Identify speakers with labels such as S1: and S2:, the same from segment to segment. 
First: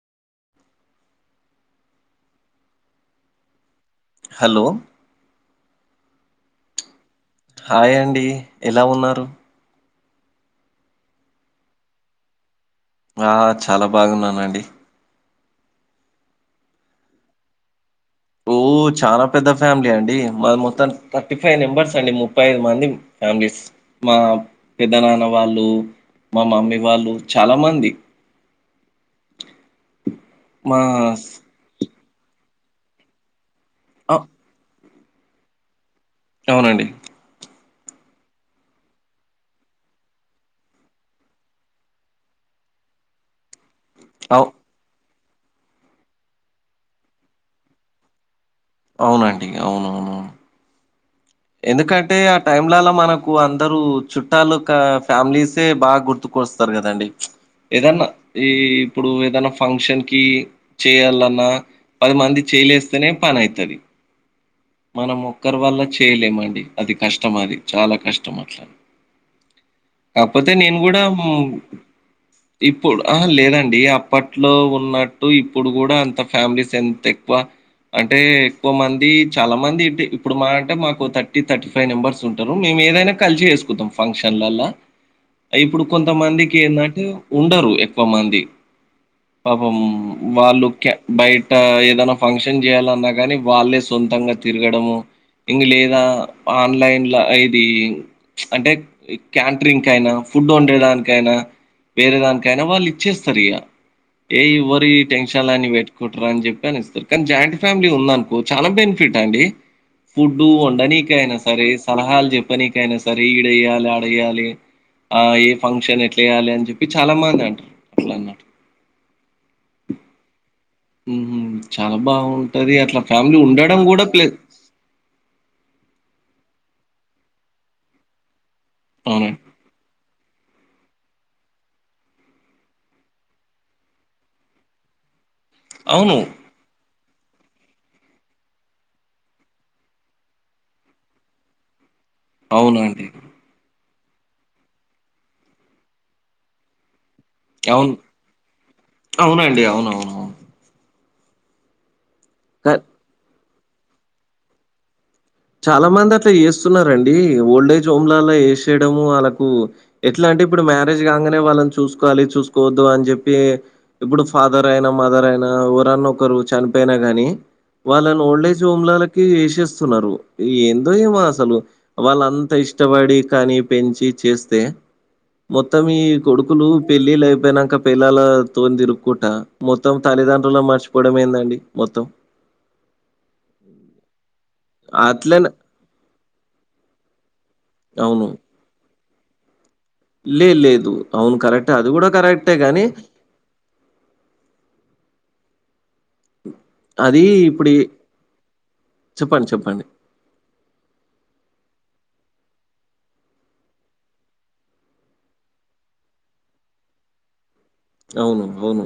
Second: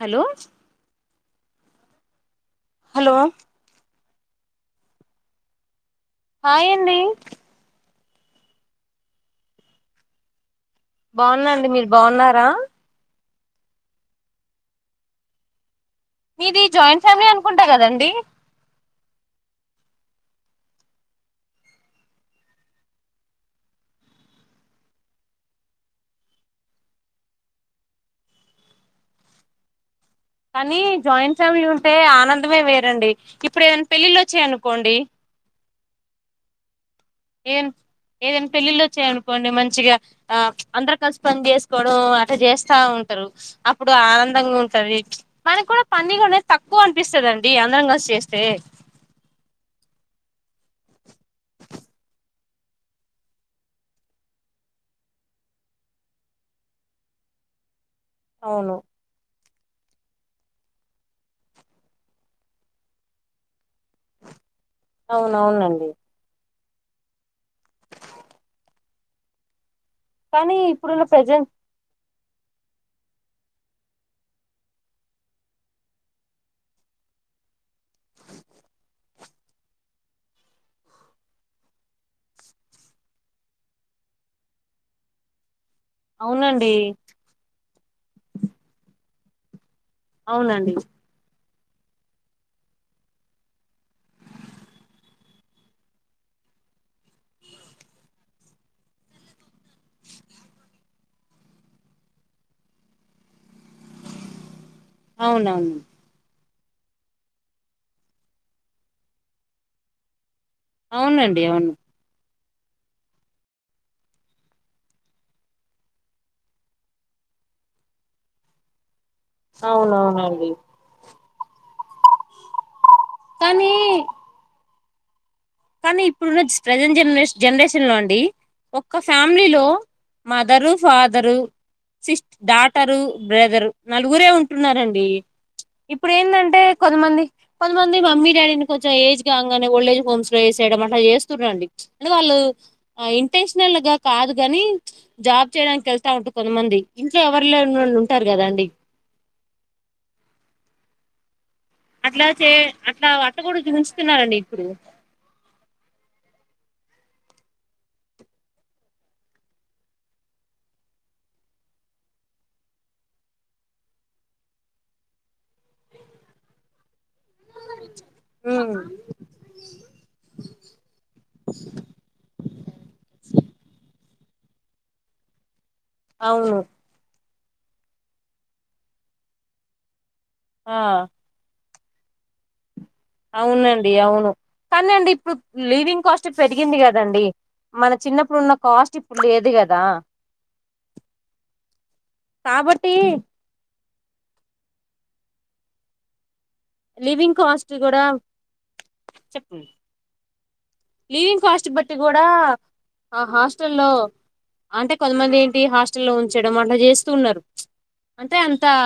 S1: Hello hello
S2: hello
S1: hi అండి
S2: hi అండి ఎలా ఉన్నారు
S1: బాగున్నాండి మీరు బాగున్నారా
S2: ఆ చాలా బాగున్నానండి
S1: మీది జాయింట్ ఫ్యామిలీ అనుకుంటా కదండి
S2: ఓహ్! చాలా పెద్ద ఫ్యామిలీ అండి మా మొత్తం థర్టీ ఫైవ్ మెంబర్స్ అండి ముప్పై ఐదు మంది ఫ్యామిలీస్ మా పెద్ద నాన్న వాళ్ళు మా మమ్మీ వాళ్ళు చాలామంది
S1: కానీ
S2: స్
S1: జాయింట్ ఫ్యామిలీ ఉంటే ఆనందమే వేరండి ఇప్పుడు ఏదైనా
S2: అ
S1: పెళ్లిళ్లు వచ్చయనుకోండి
S2: అవునండి
S1: ఏం ఏదైనా పెళ్ళిళ్ళ వచ్చాయనుకోండి మంచిగా ఆ అందరు కలిసి పని చేసుకోవడం అట్ చేస్తా ఉ చేస్తా ఉంటారు అప్పు ఇప్పుడు
S2: అవ్
S1: ఆనందంగా ఉంటది మనకి కూడా పని కూడానేది తక్కువ అనిపిస్తుందిండి అందరం కలిసి చేస్తే
S2: అవునండి అవునవునవును ఎందుకంటే ఆ టైమ్లలా మనకు అందరుూ చుట్టాలు ఫ్యామిలీసే బాగా గుర్తుకు వస్తారు కదండి ఏదన్నా ఈ
S1: అవును
S2: ఇప్పుడు ఏదనా ఫంక్షన్ కి చేయాలన్నా పది మంది చేయలేస్తేనే పని అవుతుది మనం ఒక్కరు వాళ్ళ
S1: అవునవునండి
S2: అండి అది కష్టం అది చాలా కష్టం అట్లా కాకపోతే
S1: కానీ
S2: నేను కూడా
S1: ఇప్పుడున్న ప్రజెంట్
S2: ఇప్పుడు ఆ లేదండి అప్పట్లో ఉన్నట్టు ఇప్పుడు కూడా అంత ఫ్యామిలీస్ ఎంత ఎక్కువ అంటే ఎక్కువ మంది చాలా మంది ఇ ఇప్పుడు మా అంటే మాకు థర్టీ థర్టీ ఫైవ్ మెంబర్స్ ఉంటారు మేము ఏదైనా కలిసి చేసుకుతాం ఫంక్షన్లల్లా ఇప్పుడు కొంతమందికి
S1: అవునండి
S2: ఏన్నంటే ఉండరు ఎక్కువ మంది వాళ్ళు
S1: అవునండి
S2: బయట ఏదనా ఫంక్షన్ చేయాలన్నా కానీ వాళ్ళే సొంతంగా తిరగడము ఇంక లేదు ఆన్లైన్లో ఇది అంటే క్యాంటీన్ డ్రింక్ అయినా ఫుడ్ వండడానికి నా వేరే దానికైనా వాళ్ళు ఇచ్చేస్తారు ఇక ఏవ ఈ టెషన్ అని
S1: అవునవును
S2: పెట్టుకుంటరా అని చెప్పి నిస్తారు కానీ జాయింట్ ఫ్యామిలీ ఉంద అనుకో చాలా బెనిఫిట్ అండి ఫుడ్ అడనికైనా
S1: అవునండి
S2: సరే
S1: అవును
S2: సలహాలు చెప్పనీకయినా సరే ఈడేయ్యాలి ఆడయాలి ఆ ఏ ఫంక్షన్ ఎట్లా వెయ్యాలి అని చెప్పి చాలా మంది అంటారు అట్లా అన్నట్టు
S1: అవునవునండి
S2: చాలా బాగుంటది అట్లా ఫ్యామిలీ
S1: కానీ
S2: ఉండడం కూడా పలేదు
S1: కానీ ఇప్పుడున్న ప్రజెంట్ జనరే జనరేషన్ లో అండి ఒక్క
S2: అవునండి.
S1: ఫ్యామిలీలో mother father sis daughter brother నలుగురే ఉంటున్నారండి ఇప్పుడు
S2: అవును.
S1: ఏంటంటే కొంతమంది కొంతమంది మమ్మీ డాడీని కొంచెం ఏజ్ కాగానే ఓల్డ్ ఏజ్ హోమ్స్ వేసేయడం అట్లా చేస్తున్నారండి వాళ్ళు
S2: అవునండి.
S1: ఇంటెన్షల్ గా కాదు కాని జాబ్ చేయడానికి వెళ్తా ఉంటు కొంతమంది ఇంట్లో ఎవరిలో
S2: అవును.
S1: ఉంటారు కదాండి
S2: అవునండి. అవునవునవును.
S1: అట్లా చే
S2: క
S1: అట్లా అట్ట కూడా చూంచుతున్నారండి ఇప్పుడు
S2: చాలా మంది అట్లా చేస్తున్నారుారంండి ఓల్డేజ్ హోమ్లలా చేసేయడము వాళ్ళకు ఎట్లా అంటే ఇప్పుడు మ్యారేజ్ కాగానే వాళ్ళని చూసుకోవాలి చూసుకోవద్దు అని చెప్పి ఇప్పుడు ఫాదర్ అయినా మదర్ అయినా ఎవరన్న ఒకరు చనిపోయిన గాని వాళ్ళని
S1: ఉ
S2: ఓల్డేజ్ హోమ్ కి వేసేస్తున్నారు ఏందో ఏమో అసలు వాళ్ళంతా ఇష్టపడి కానీ పెంచి చేస్తే మొత్తం ఈ
S1: అవును
S2: కొడుకులు పెళ్ళిళ్ళ పోనాక పిల్లల తో తిరుకుంటా మొత్తం తల్లిదండ్రులు
S1: ఆ
S2: మర్చిపోవడం ఏందండి మొత్తం
S1: అవునండి అవును కానీండి ఇప్పుడు
S2: అట్లనే
S1: లివింగ్ కాస్ట్ పెరిగింది కదండి మన చిన్నప్పుడు ఉన్న కాస్ట్ స్ట్ ఇప్పుడు లేదు కద్
S2: లేదు లేదు అవును కరెక్టే అది కూడా కరెక్టే కానీ
S1: కాబట్టి
S2: అది
S1: లివింగ్
S2: ఇప్పుడు
S1: కాస్ట్
S2: ఈ
S1: కూడా చెప్పండి లీవింగ్ కాస్ట్ బట్టి కూడా ఆ హాస్టల్ లో అంటే కొంతమంది ఏంటి హాస్టల్లో ఉంచడం అట్లా చేస్తూ ఉన్నారు అంటే
S2: అవును.
S1: అంత
S2: అవును.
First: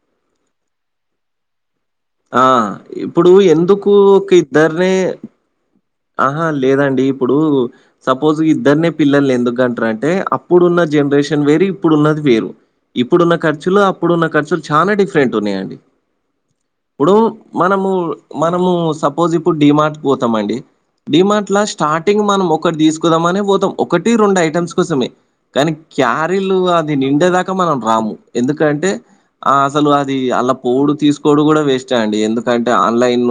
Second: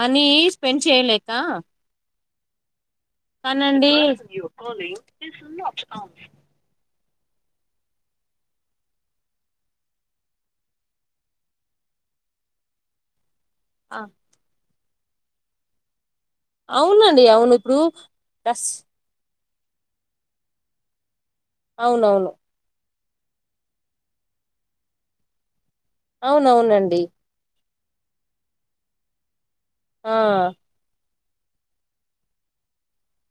S1: మనీ స్పెండ్ చేయలేక
S2: ఆ ఇప్పుడు
S1: కానండి
S2: ఎందుకు ఒక ఇద్దర్నే ఆహా లేదండి ఇప్పుడు సపోజ్ ఇద్దర్నే పిల్లల్ని ఎందుకు కంటరంటే అప్పుడున్న జనరేషన్ వేరు ఇప్పుడున్నది వేరు ఇప్పుడున్నఖ ర్చులు
S1: ఆ,
S2: అప్పుడున్న ఖర్చులు చాన డిఫరెంట్ ఉన్నాయండి ఇప్పుడు
S1: అవునండి అవును ఇప్పుడు
S2: మనము
S1: డస్
S2: మనము సపోజ్ ఇప్ డిమార్ట్ పోతామండి డిమార్ట్ ల స్టార్టింగ్
S1: అవునవును
S2: మనం ఒకటి తీస్ ా పోతాం ఒకటి రెండు ఐటమ్స్ కోసమే కానీ క్యారీలు అది
S1: అవునవునండి
S2: నిండేదాకా మనం రాము ఎందుకంటే ఆ అసలు
S1: ఆ
S2: అది అళ్లా పోడు తీస్ నుడు కూడా వేస్ట్ అండి ఎందుకంటే ఆన్లైన్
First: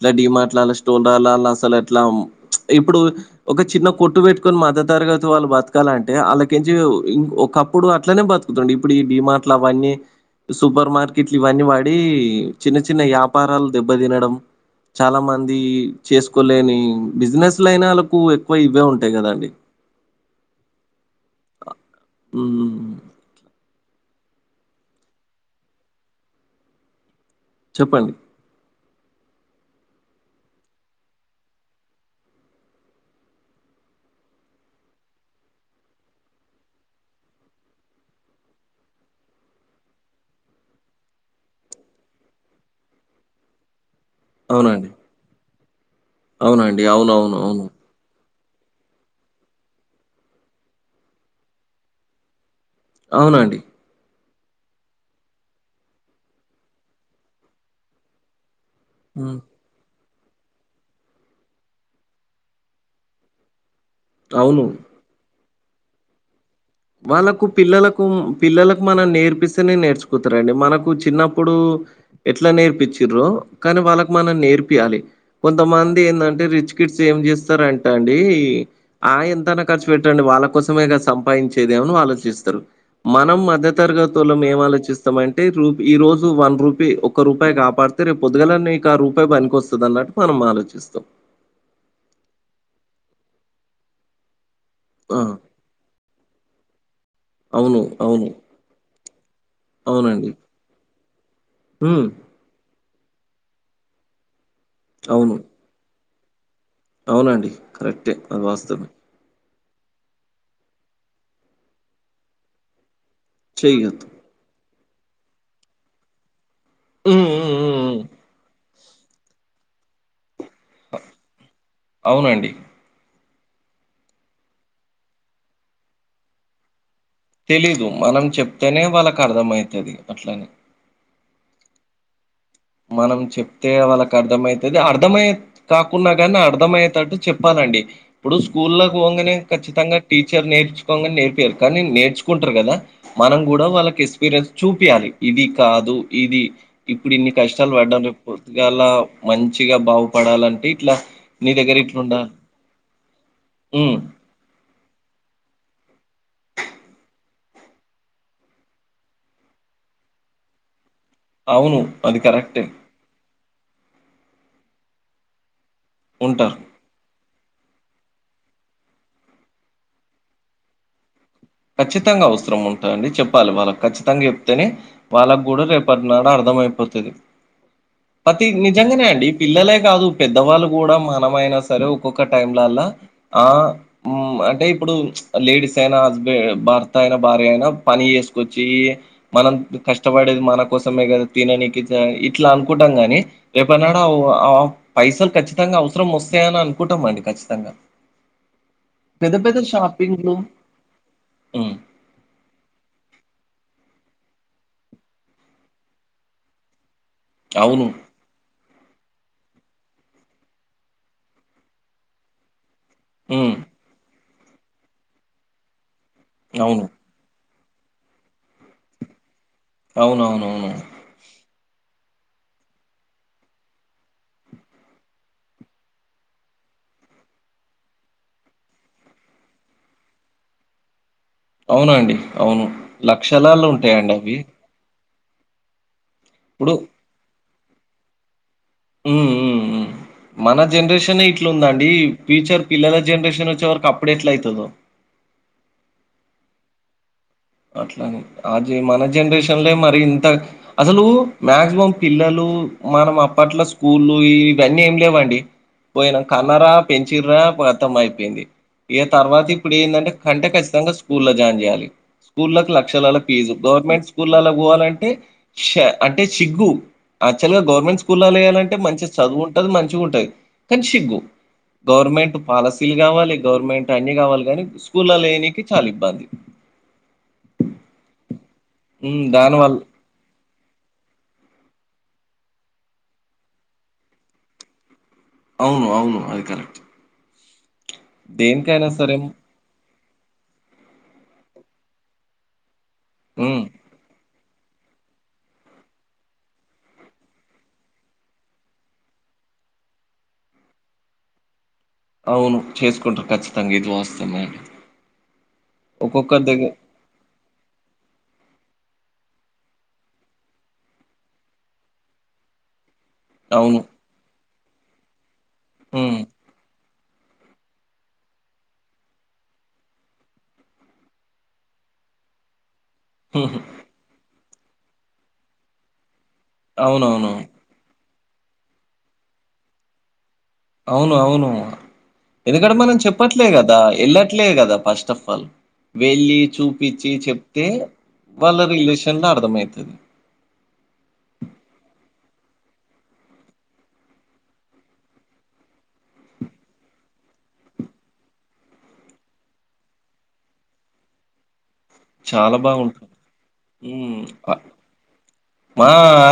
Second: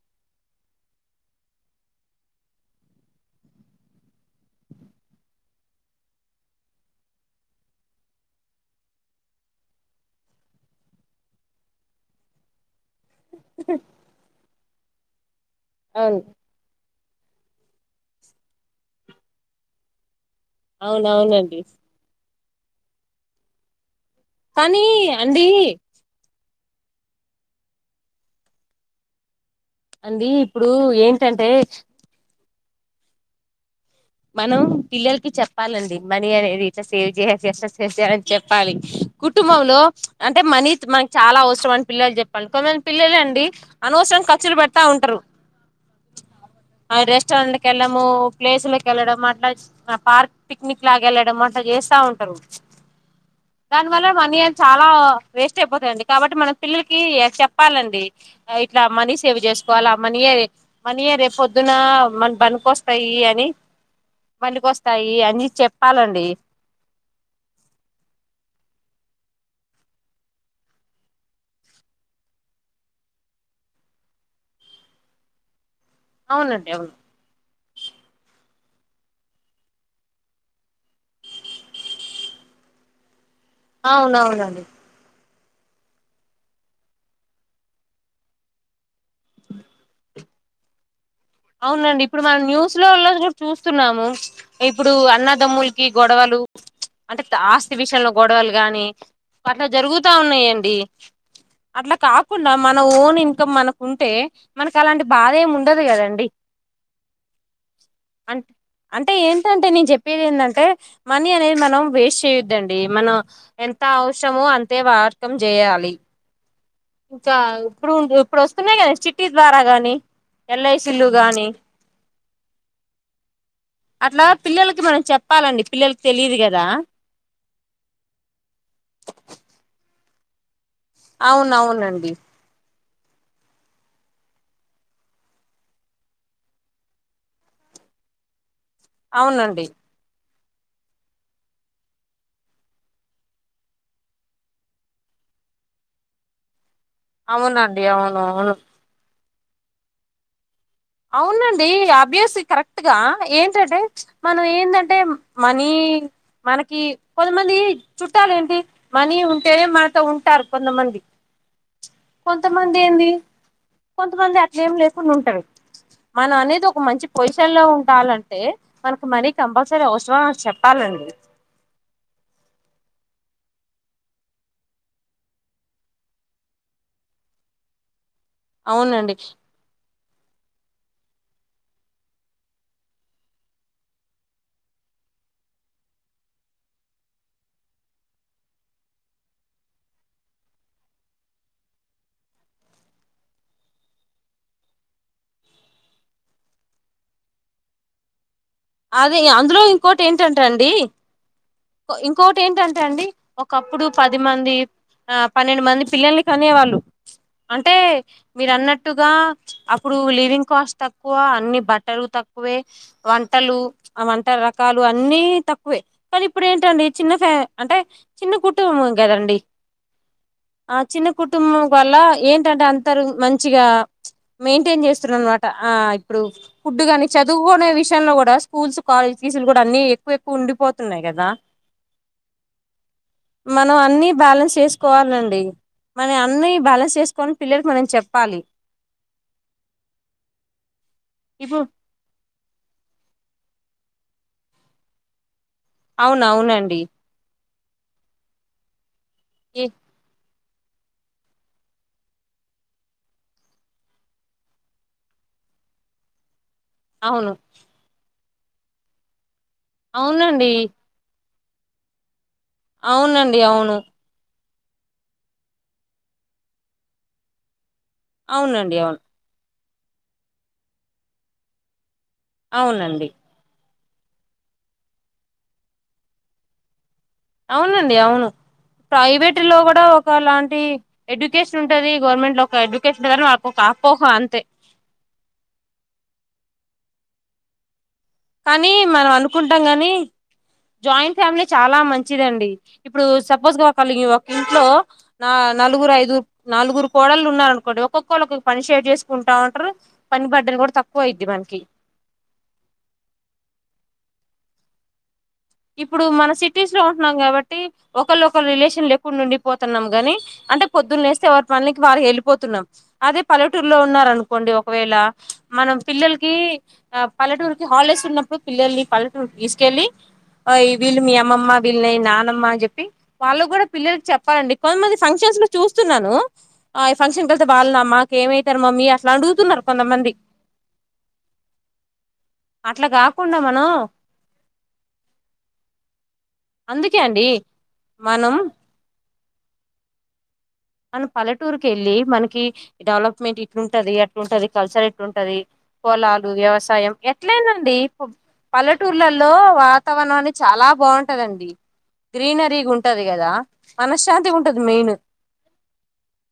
S2: ఇలా డిమార్ట్ ళ్ళ స్టోర్ల ళ్ళ అసలు ఇట్లాం ఇప్పుడు ఒక చిన్న కొట్టు పెట్టుకొని మధ్య తరగతి వాళ్ళు బతకాలంటే వాళ్ళకించిం ఇం ఓ కప్పుడు అట్లనే బతుకుతుండే ఇప్పుడు ఈ డిమాట్లు అవన్నీ సుపర్ మార్కెట్లీ ఇవన్నీ పడి చిన్న చి న్న వ్యాపారాలు దెబ్బ తినడం చాలా మంది
S1: అవును
S2: చేసుకోలేని బిజినెస్ లైనా వాళ్ళకు ఎక్కువ ఇవే ఉంటాయి కదాండి
S1: అవునవునండి
S2: మ్
S1: కానీ అండి
S2: చెప్పండి
S1: అండి ఇప్పుడు ఏంటంటే మనం పిల్లలకి చెప్పాలండి మనీ అనేది ఇట్లా సేవ్ చేయా [unintelligible] చెప్పాలి కుటుంబంలో అంటే మనీ మనకి చాలా అవసరం అని పిల్లలు చెప్పాలి కొంతమంది పిల్లలు అండి అనవసరంగ ఖర్చులు పెడుతా
S2: అవునండి
S1: ఉంటారు
S2: అవునండి
S1: అనవసరంగ
S2: అవునవును అవును
S1: రెస్టారెంట్కి
S2: అవును,
S1: వెళ్ళాడము ప్లేసులకేళ్ళడం అట్లా పార్క్ పిక్నిక్ లాగా వెళ్ళడం అట్లా చేస్తా ఉంటారు
S2: అవునండి
S1: మని అనేవి చాలా వేస్ట్ అయిపోతాయండి కాబట్టి మనం పిల్లకి చెప్పాలండి ఇట్లా మని
S2: ఉమ్,
S1: సేవ్ చేసుకోవాల మనీయే మనీయే రేప్ పొద్దున మనకు బనికొస్తాయని
S2: అవును
S1: పనికొస్తాయి అని చెప్పాలండి
S2: వాళ్ళకు పిల్లలకు పిల్లలకు మనం నేర్పిస్తేనే నేర్చుకుటరండి మనకు చిన్నప్పుడు ఎట్లా నేర్పించ్రో కానీ వాళ్ళకి మనం నేర్పిియలి కొంతమం దెందంటే
S1: అవునండి
S2: రిచ్
S1: అవును
S2: కిడ్స్ ఏం చేస్ ారంట అండి ఆ ఎంతన్న ఖర్చు పెట్టండి వాళ్ళ కోసమేగ సంపాదించ్ దేమని ఆలోచిస్తారు మనం మధ్య తరగతోళ్ళం ఏం
S1: అవునవునండి
S2: ఆలోచిస్తామం టే రూ ఈ రోజు వన్ రూపాయి ఒక్క రూపాయి కాపాడితే రేపు పొద్దుగాల ఆ రూపాయి పనికోస్తదన్నట్టు మనం మలోచిస్తాం
S1: అవునండి ఇప్పుడు మనం న్యూస్ లో కూడా చూస్తున్నాము ఇప్పుడు
S2: ఆ!
S1: అన్నదమ్ములకి గొడవలు అంటే ఆస్తి
S2: అవును.
S1: విషయంలో
S2: అవును.
S1: గొడవలు గాని అట్లా జరుగుతా
S2: అవునండి.
S1: ఉన్నాయండి అట్లా
S2: హ్మ్.
S1: కాకుండా మన్ మన ఓన్ ఇన్కమ్ మనకు ఉంటే మనకి అలాంటి బాధ
S2: అవును.
S1: ఏమి ఉండదు కదండి
S2: అవునండి కరెక్టే అది వాస్తవం
S1: ఎంటే నేను చెప్పేది ఏందంటే మనీ అనేది మనం వేస్ట్ చేయొద్దండి మనం ఎంత
S2: చెయ్యొద్దు.
S1: అవసరమో అంతే వార్కం జెయాలి
S2: హ్మ్.
S1: ఇంకా
S2: హ్మ్. హ్మ్.
S1: ఇప్పుడు
S2: హ్మ్.
S1: ఇప్పుడు వస్తున్నాయి కదా సిటీ ద్వారా గాని ఎ కిలుగాని
S2: అవునండి.
S1: అట్లా పిల్లలకి మనం చెప్పాలండి పిల్లలకి తెలిదు గదా
S2: తెలీదు మనం చెప్తేనే వాళ్ళకి అర్థమైతది అట్లనే
S1: అవును అవునండి
S2: మనం చెప్తే వాళ్ళకి అర్థమైతది అహ అర్థమయ్యే కాకున్నా కానీ అర్ధమయ్యేటట్టు చెప్పాలం డి ఇప్పుడు స్కూళ్లకు వోంగనే
S1: అవునండి
S2: కచ్చితంగా టీ [unintelligible] నేర్పియరు కానీ నేర్చుకుంటారు కదా మనం కూడా వళ్ళకి ఎక్స్పీరియన్స్ చూపియ్యలి ఇది కాదు ఇది ఇప్పుడు ఇన్ని కష్టాలు
S1: అవునండి
S2: వడ్డాన్
S1: అవును అవును
S2: గాలా మంచిగా బాగుపడాలంటి
S1: అవునండి అభ్యాస కరెక్ట్ గా ఏంటంటే
S2: హ్మ్.
S1: మనం ఏందం టేమ్ మనీ మనకి కొంతమంది చుట్టాల ఏంటి మనీ ఉంటేనే మనతో ఉంటారు కొంతమంది
S2: అవును. అది కరెక్టే.
S1: కొంతమంది ఏంది కొంతమంది అట్లే ఏం లేకుండా ఉంటారు మన
S2: ఉంటారు.
S1: అనేది ఒక మంచి పొజి [unintelligible] లో ఉండాలంటే మనకు మనీ కంపల్సరీ అవసరం అని చెప్పాలండి
S2: ఖచ్చితంగా అవసరం ఉంటదండి చెప్పాలి వాళ్ళకి ఖచ్చితంగా చెప్తేనే వాళ్ళకి గుడా రేపటినాడు అర్ధం [unintelligible] పతి నిజంంగానేే
S1: అవునండి
S2: అండి పిల్లాలే గాదు పెద్దవాళ్ళు గుడా మనమ ఐనా సరే ఒక్కొక్క టైంలల్లా ఆ ఉమ్ అంటే ఇప్పుడు లేడిస్ైనా హస్బ [unintelligible] భర్త అయిన భార్య అయినా పని చేసుకోచ్చి మనం కష్టపడేది మన కోసమే గదా తిననికి ఇట్లా అనుకుంటాం గాని రేపుడున్నాడ [unintelligible] పైసలు కచ్చితంగా అవసరం వొస్త ేనా అను కుంటం అండి ఖచ్చితంగా
S1: అదే ఇగ
S2: పెద్ద పెద్ద
S1: అందులో ఇంకోటి
S2: షాపింగ్‌లు
S1: ఏంటంట అండి
S2: హ్మ్.
S1: ఇంకోటి ఏంటంటే అండి ఒకప్పుడు పది మంది ఆ పన్నెండు మంది పిల్లలు కనేవాళ్ళు అంటే
S2: అవును.
S1: మీరు అన్నట్టు టుగా అప్పుడు లివింగ్ కాస్ట్ తక్కువ అన్ని బట్టలు తక్కువే
S2: హ్మ్.
S1: ట్టలు ఆ వంట రకాలు అన్నీ తక్కువే కానీ ఇప్పుడు ఏంటండి
S2: అవును.
S1: చిన్న ఫ అంటే చిన్న కుటుంబం గదండి
S2: అవునవునవును.
S1: ఆ చిన్న కుటుంబం వల్ల ఏంటంటే అంతరు మంచిగా మెయింటైన్ చేస్తున్నారు అనుమాట ఆ ఇప్పుడు ఫుడ్ గానీ చదువుకోనే విషయంలో గుడా స్కూల్స్ కాలేజ్ ఫీసులు గుడా అన్ని ఎక్కువ ఎక్కువ ఉండిపోతున్నాయి గదా
S2: అవునండి అవును లక్షలాలు ఉంటాయండి అవి
S1: డి మనయి అన్నీ
S2: ఇప్పుడు
S1: బ్యాలెన్స్ చేసుకొని పిల్లలకి మనం చెప్పాలి
S2: [unintelligible] మన జనరేషనే ఇట్లు
S1: ఇప్పుడు
S2: ఉందండి ఫ్యూచర్ పిల్లల జనరేషన్ [unintelligible] కప్పుడు ఎట్లా అయితదో
S1: అవును అవునండి
S2: అట్లానే అజి మన
S1: ఏ
S2: జనరేషన్లే మరి ఇంత అసలు మాక్సిమం పిల్లలు మనం అప్పట్ల స్కూళ్ళు ఇవి అన్ని ఏం లేవండి పోయినమ్ కన్నరా
S1: అవును
S2: పెంచిర్ర ప్రత్తం అయిపోయింది ఇగ తర్వాత ఇప్పు ఏందంటే కంటే
S1: అవునండి
S2: ఖచ్చితంగా స్కూల్లో జాయిన్ చేయాలి స్కూళ్క లక్షలలలో
S1: అవునండి
S2: ఫీజు
S1: అవును
S2: గవర్నమెంట్ స్కూళ్ పోవాలంటే అంటే సిగ్గు యాక్చువల్ గా గవర్నమెంట్ స్కూల్లలలో వేయాలంటే
S1: అవునండి అవును
S2: మంచి చదువుం ది మంచిగ ఉంటది కనీ సిగ్గు గవర్నమెంట్ పాలసీలు
S1: అవునండి
S2: కావాలి గవర్నమెంట్ అన్ని కావాలి కానీ స్కూల్లల్లో ఏనికి చాలా ఇబ్బంది
S1: అవునండి అవును ప్రైవేట్ లో
S2: దాని వల్ల
S1: కూడా ఒకలాంటి ఎడ్యుకేషన్ ఉంటది గవర్నమెంట్ లో ఒక ఎడ్యుకేషన్ కానీ మాకు ఒక అపోహ అంతే
S2: అవును అవును అది కరెక్ట్
S1: కానీ
S2: దేనికైనా
S1: మనం
S2: సరే
S1: అనుకుంటాం గాని జాయింట్ ఫ్యామిలీ చాలా మంచిదండి ఇప్పుడు
S2: హ్మ్.
S1: సపోజ్గా ఒకల్ ఒక ఇంట్లో నా నలుగురు ఐదు నలుగురు కోడళ్లు ఉన్నారు అనుకోండి ఒక్కొక్కళ్లు ఒక్క పని షేడ్ చేసుకుంటా ఉంటరు పని బట్టలు కూడా తక్కువ అయిద్ది మనకి
S2: అవును చేసుకుంటరు ఖచ్చితంగా ఇది వాస్తము
S1: ఇప్పుడు మన సిటీస్ లో ఉంటున్నాం కాబట్టి ఒకళ ఒకరు రిలేషన్లు చెప్ ఉండి పోతున్నాం గాని అంటే పొద్దున్న లేస్తే ఎవరి పనికి వారి వెళ్ళిపోతున్నాం అదే పల్లెటూరులో
S2: అవును.
S1: ఉన్నారు అనుకోండి ఒకవేళ మనం
S2: హ్మ్.
S1: పిల్లలకి ఆ పల్లెటూరుకి హాలిడేస్ ఉన్నప్పుడు పిల్లల్ని పల్లెటూరుకి తీసుకెళ్ళి వీళ్ళు మీ అమ్మమ్మ వీళ్ళని నానమ్మ అని చెప్పి వాళ్ళు కూడా పిల్లలకి చెప్పాలండి. కొంతమంది ఫంక్షన్స్ లో చూస్తున్నాను ఆ ఫంక్షన్ కి
S2: అవునవును.
S1: వెళ్తే వాళ్ళు మా ఏమయితారు మమ్మీ అట్లా అడుగుతున్నారు కొంతమంది
S2: అవును అవును ఎందుకంట
S1: అట్లా
S2: మనం
S1: కాకుండా
S2: చెప్పట్లే
S1: మనం
S2: కదా వెళ్ళట్లేదు కదా ఫస్ట్ ఆఫ్ వెళ్ళి
S1: అందుకే
S2: చూపిచ్చి
S1: అండి
S2: చెప్తే
S1: మనం
S2: వాళ్ళ రిలేష త అర్థమయతది
S1: మనం పల్లెటూరుకి వెళ్ళి మనకి డెవలప్మెంట్ ఇట్లుంటది అట్లుంటది కల్చర్ ఎట్లుంటది పొలాలు వ్యవసాయం ఎట్లయిన అండి పల్లెటూర్లల్లో వాతావరణం అనేది చాలా బాగుంటదండి
S2: చాలా
S1: గ్రీనరీగ ఉంటది
S2: బావుంటుంది.
S1: కదా మనశ్శాంతి ఉంటది మెయిన్
S2: మా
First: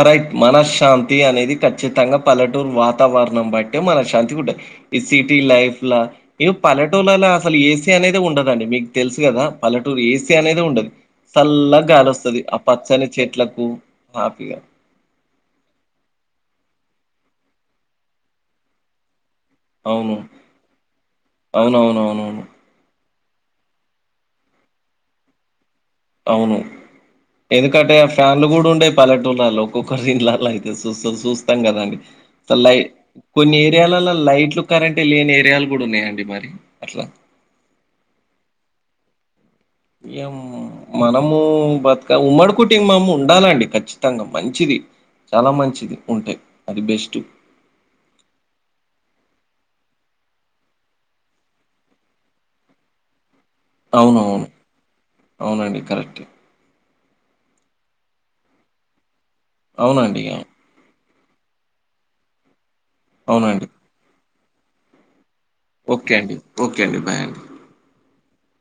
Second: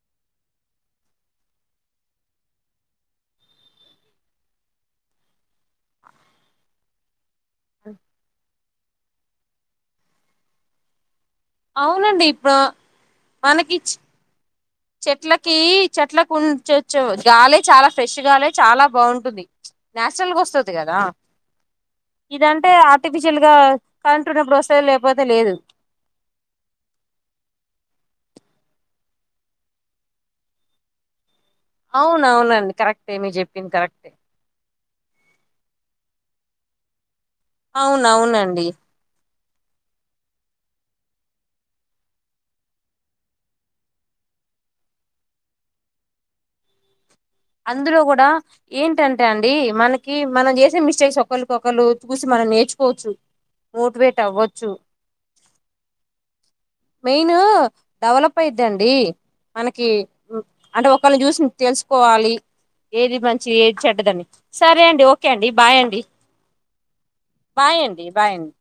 S2: రైట్ మనశ్శాంతి అనేది ఖచ్చితంగా పల్లెటూరు వాతావరణం బట్టే మనశాంతి ఇ సిటీ లైఫలా ఇగ పల్లెటూర్లలా అసలు ఏసీ అనేది ఉండదండి మీకు తెలుసు కదా పల్లెటూరు ఏసీ అనేది ఉండదు చల్లగా గాలి
S1: అవునండి
S2: వస్తది
S1: ఇప్పుడు
S2: ఆ పచ్చని చెట్లకు
S1: మనకి
S2: హ్యాపీగా.
S1: చెట్లకి చెట్లకి ఉంచొచ్చు గాలి చాలా ఫ్రెష్ గాలి చాలా బాగుంటుంది
S2: అవును.
S1: నాచురల్గా వస్తుంది కదా
S2: అవునవునవునవును.
S1: ఇదంటే ఆర్టిఫిషియల్ గా కంటున్నప్పుడు వస్తది లేకపోతే లేదు
S2: అవును ఎందుకంటే ఆ ఫ్యాన్లు కూడా ఉండేయి పల్లెటూళ్లలో కుక్కర్ ఇళ్ల అయితే చూస్తు చూస్త కదండి
S1: అవున అవునండి కరెక్టే మీరు
S2: కొన్ని
S1: చెప్పింది కరెక్టే
S2: ఏరియాలల్లో లైట్లు కరెంటు లేని ఏరియల్ కూడా ఉన్నాయా అండి మరి అట్లా
S1: అవున అవునండి
S2: ఏం మనము బతుక ఉమ్మడి కుటింభం ఉండాలండి ఖచ్చితంగా మంచిది చాలా మంచిది ఉంటే అది బెస్ట్
S1: అందులో కూడా ఏంటంటే అండి మనకి మనం చేసే మిస్టేక్స్ ఒకలికి ఒకళ్రు చూసి మన నేర్చుకోవచ్చు మోటివేట్
S2: అవునవును
S1: అవచ్చు
S2: అవునండి కరెక్ట్
S1: మెయిన్ డెవలప్ అయిద్ది అండి మనకి
S2: అవునండి
S1: అంటే ఒక ఒకళని చూసి తెలుసుకోవాలి ఏది మంచిది
S2: అవునండి
S1: ఏది చెడ్డదని సరే అండి ఓ ఓకే అండి బాయండి
S2: ఓకే అండి ఓకే అండి బాయ్ అండి
S1: బాయండి బాయండి